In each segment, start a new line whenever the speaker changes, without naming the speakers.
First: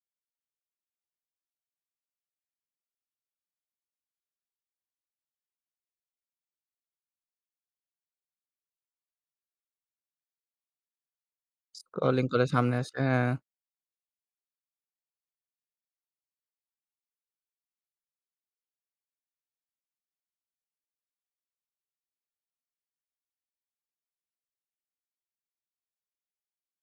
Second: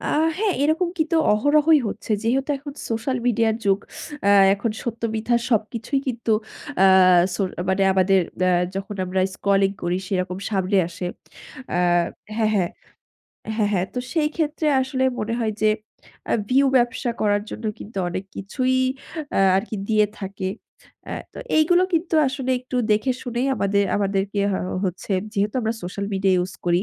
আ হ্যাঁ, এরকম কিন্তু অহরহই হচ্ছে। যেহেতু এখন সোশ্যাল মিডিয়ার যুগ আ এখন সত্য মিথ্যা সবকিছুই কিন্তু আ সো মানে আমাদের অ্যা যখন আমরা স্কলিং করি সেরকম সামনে আসে। অ্যা
স্ক্রলিং করে
হ্যাঁ, হ্যাঁ।
সামনে আসে। হ্যাঁ।
হ্যাঁ, হ্যাঁ তো সেই ক্ষেত্রে আসলে মনে হয় যে আ ভিউ ব্যবসা করার জন্য কিন্তু অনেক কিছুই আ আরকি দিয়ে থাকে। আ তো এইগুলো কিন্তু আসলে একটু দেখেশুনেই আমাদের, আমাদেরকে হ হচ্ছে যেহেতু আমরা সোশ্যাল মিডিয়া ইউস করি।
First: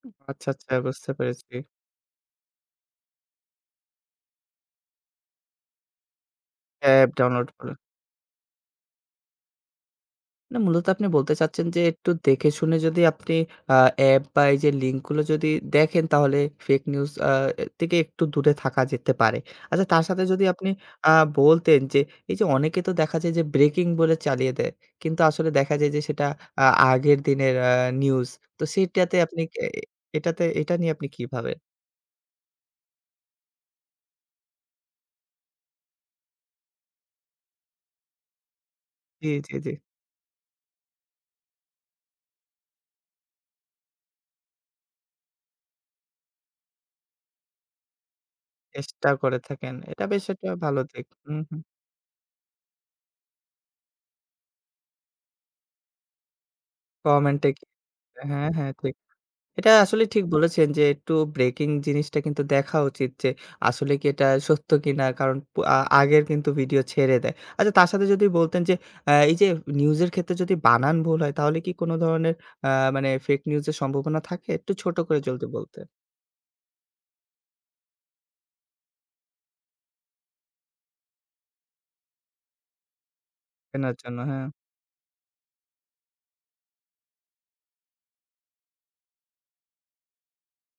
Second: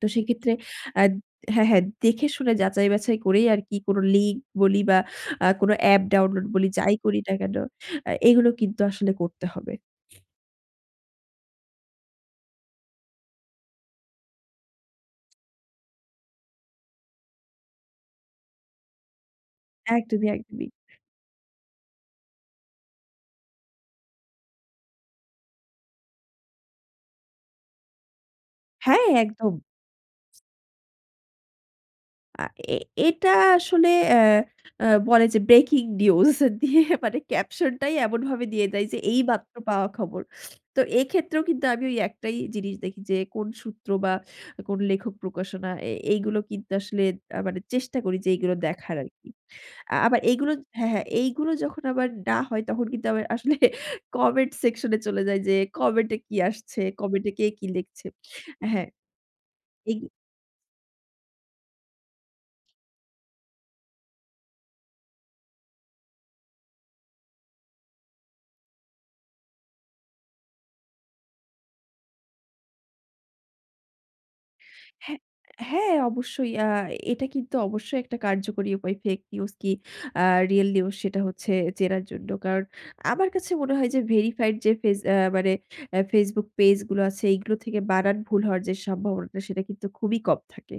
তো
আচ্ছা,
সেক্ষেত্রে
আচ্ছা, বুঝতে
আদ
পেরেছি।
হ্যাঁ, হ্যাঁ দেখে শুনে যাচাই-বাছাই করেই আরকি কোন লিঙ্ক বলি বা আ কোন অ্যাপ ডাউনলোড বলি যাই
অ্যাপ
করি না
ডাউনলোড
কেন
করে।
আ এগুলো কিন্তু আসলে করতে হবে।
না মূলত আপনি বলতে চাচ্ছেন যে একটু দেখে শুনে যদি আপনি আ অ্যাপ বা এই যে লিঙ্ক গুলো যদি দেখেন তাহলে ফেক নিউজ আ অ্যা থেকে একটু দূরে থাকা যেতে পারে। আচ্ছা তার সাথে
একদমই,
যদি
একদমই।
আপনি আ বলতেন যে এই যে অনেকে তো দেখা যায় যে ব্রেকিং বলে চালিয়ে দেয়। কিন্তু আসলে দেখা যায় যে সেটা আ আগের দিনের আ নিউজ। তো
হ্যাঁ,
সেটাতে আপনি
একদম।
অ্যা এটাতে এটা নিয়ে আপনি কিভাবেন?
আ এ, এটা আসলে এ এ বলে যে ব্রেকিং নিউজ দিয়ে মানে ক্যাপশনটাই এমনভাবে দিয়ে দেয় যে এই
জি, জি,
মাত্র
জি।
পাওয়া খবর। তো এক্ষেত্রেও কিন্তু আমি ওই একটাই জিনিস দেখি যে কোন সূত্র বা কোন লেখক প্রকাশনা এ এইগুলো কিন্তু আসলে আ মানে চেষ্টা করি যে এইগুলো দেখার
চেষ্টা
আরকি।
করে থাকেন।
আ
এটা
আবার
বেশ
এইগুল
একটা ভালো
হ্যাঁ, হ্যাঁ
দিক।
এইগুলো
উহু।
যখন আবার না হয় তখন কিন্তু আবার আসলে কমেন্ট সেকশন এ চলে যাই যে, কমেন্টে কি আসছে, কমেন্টে কে
কমেন্টে
কি লিখছে?
হ্যাঁ, হ্যাঁ,
হ্যাঁ।
ঠিক। এটা আসলে
এইগু
ঠিক বলেছেন, যে একটু ব্রেকিং জিনিসটা কিন্তু দেখা উচিত যে আসলে কি এটা সত্য কিনা? কারণ প আ আগের কিন্তু ভিডিও ছেড়ে দেয়। আচ্ছা তার সাথে যদি বলতেন যে আ এই যে নিউজ এর ক্ষেত্রে যদি বানান ভুল হয় তাহলে কি কোন ধরনের আ মানে ফেক নিউজ এর সম্ভাবনা থাকে? একটু ছোট করে
হ্যাঁ,
যলদি বলতেন।
হ্যাঁ অবশ্যই। আ এটা কিন্তু অবশ্যই একটা কার্যকরী উপায় ফেক নিউজ কি আ রিয়াল নিউজ সেটা হচ্ছে চেনার জন্য। কারণ আমার কাছে মনে হয়
চেনার
যে
জন্য, হ্যাঁ।
ভেরিফাইড যে ফেজ অ্যা মানে অ্যা Facebook পেইজ গুলো আছে এগুলো থেকে বানান ভুল হওয়ার যে সম্ভাবনাটা সেটা কিন্তু খুবই কম থাকে।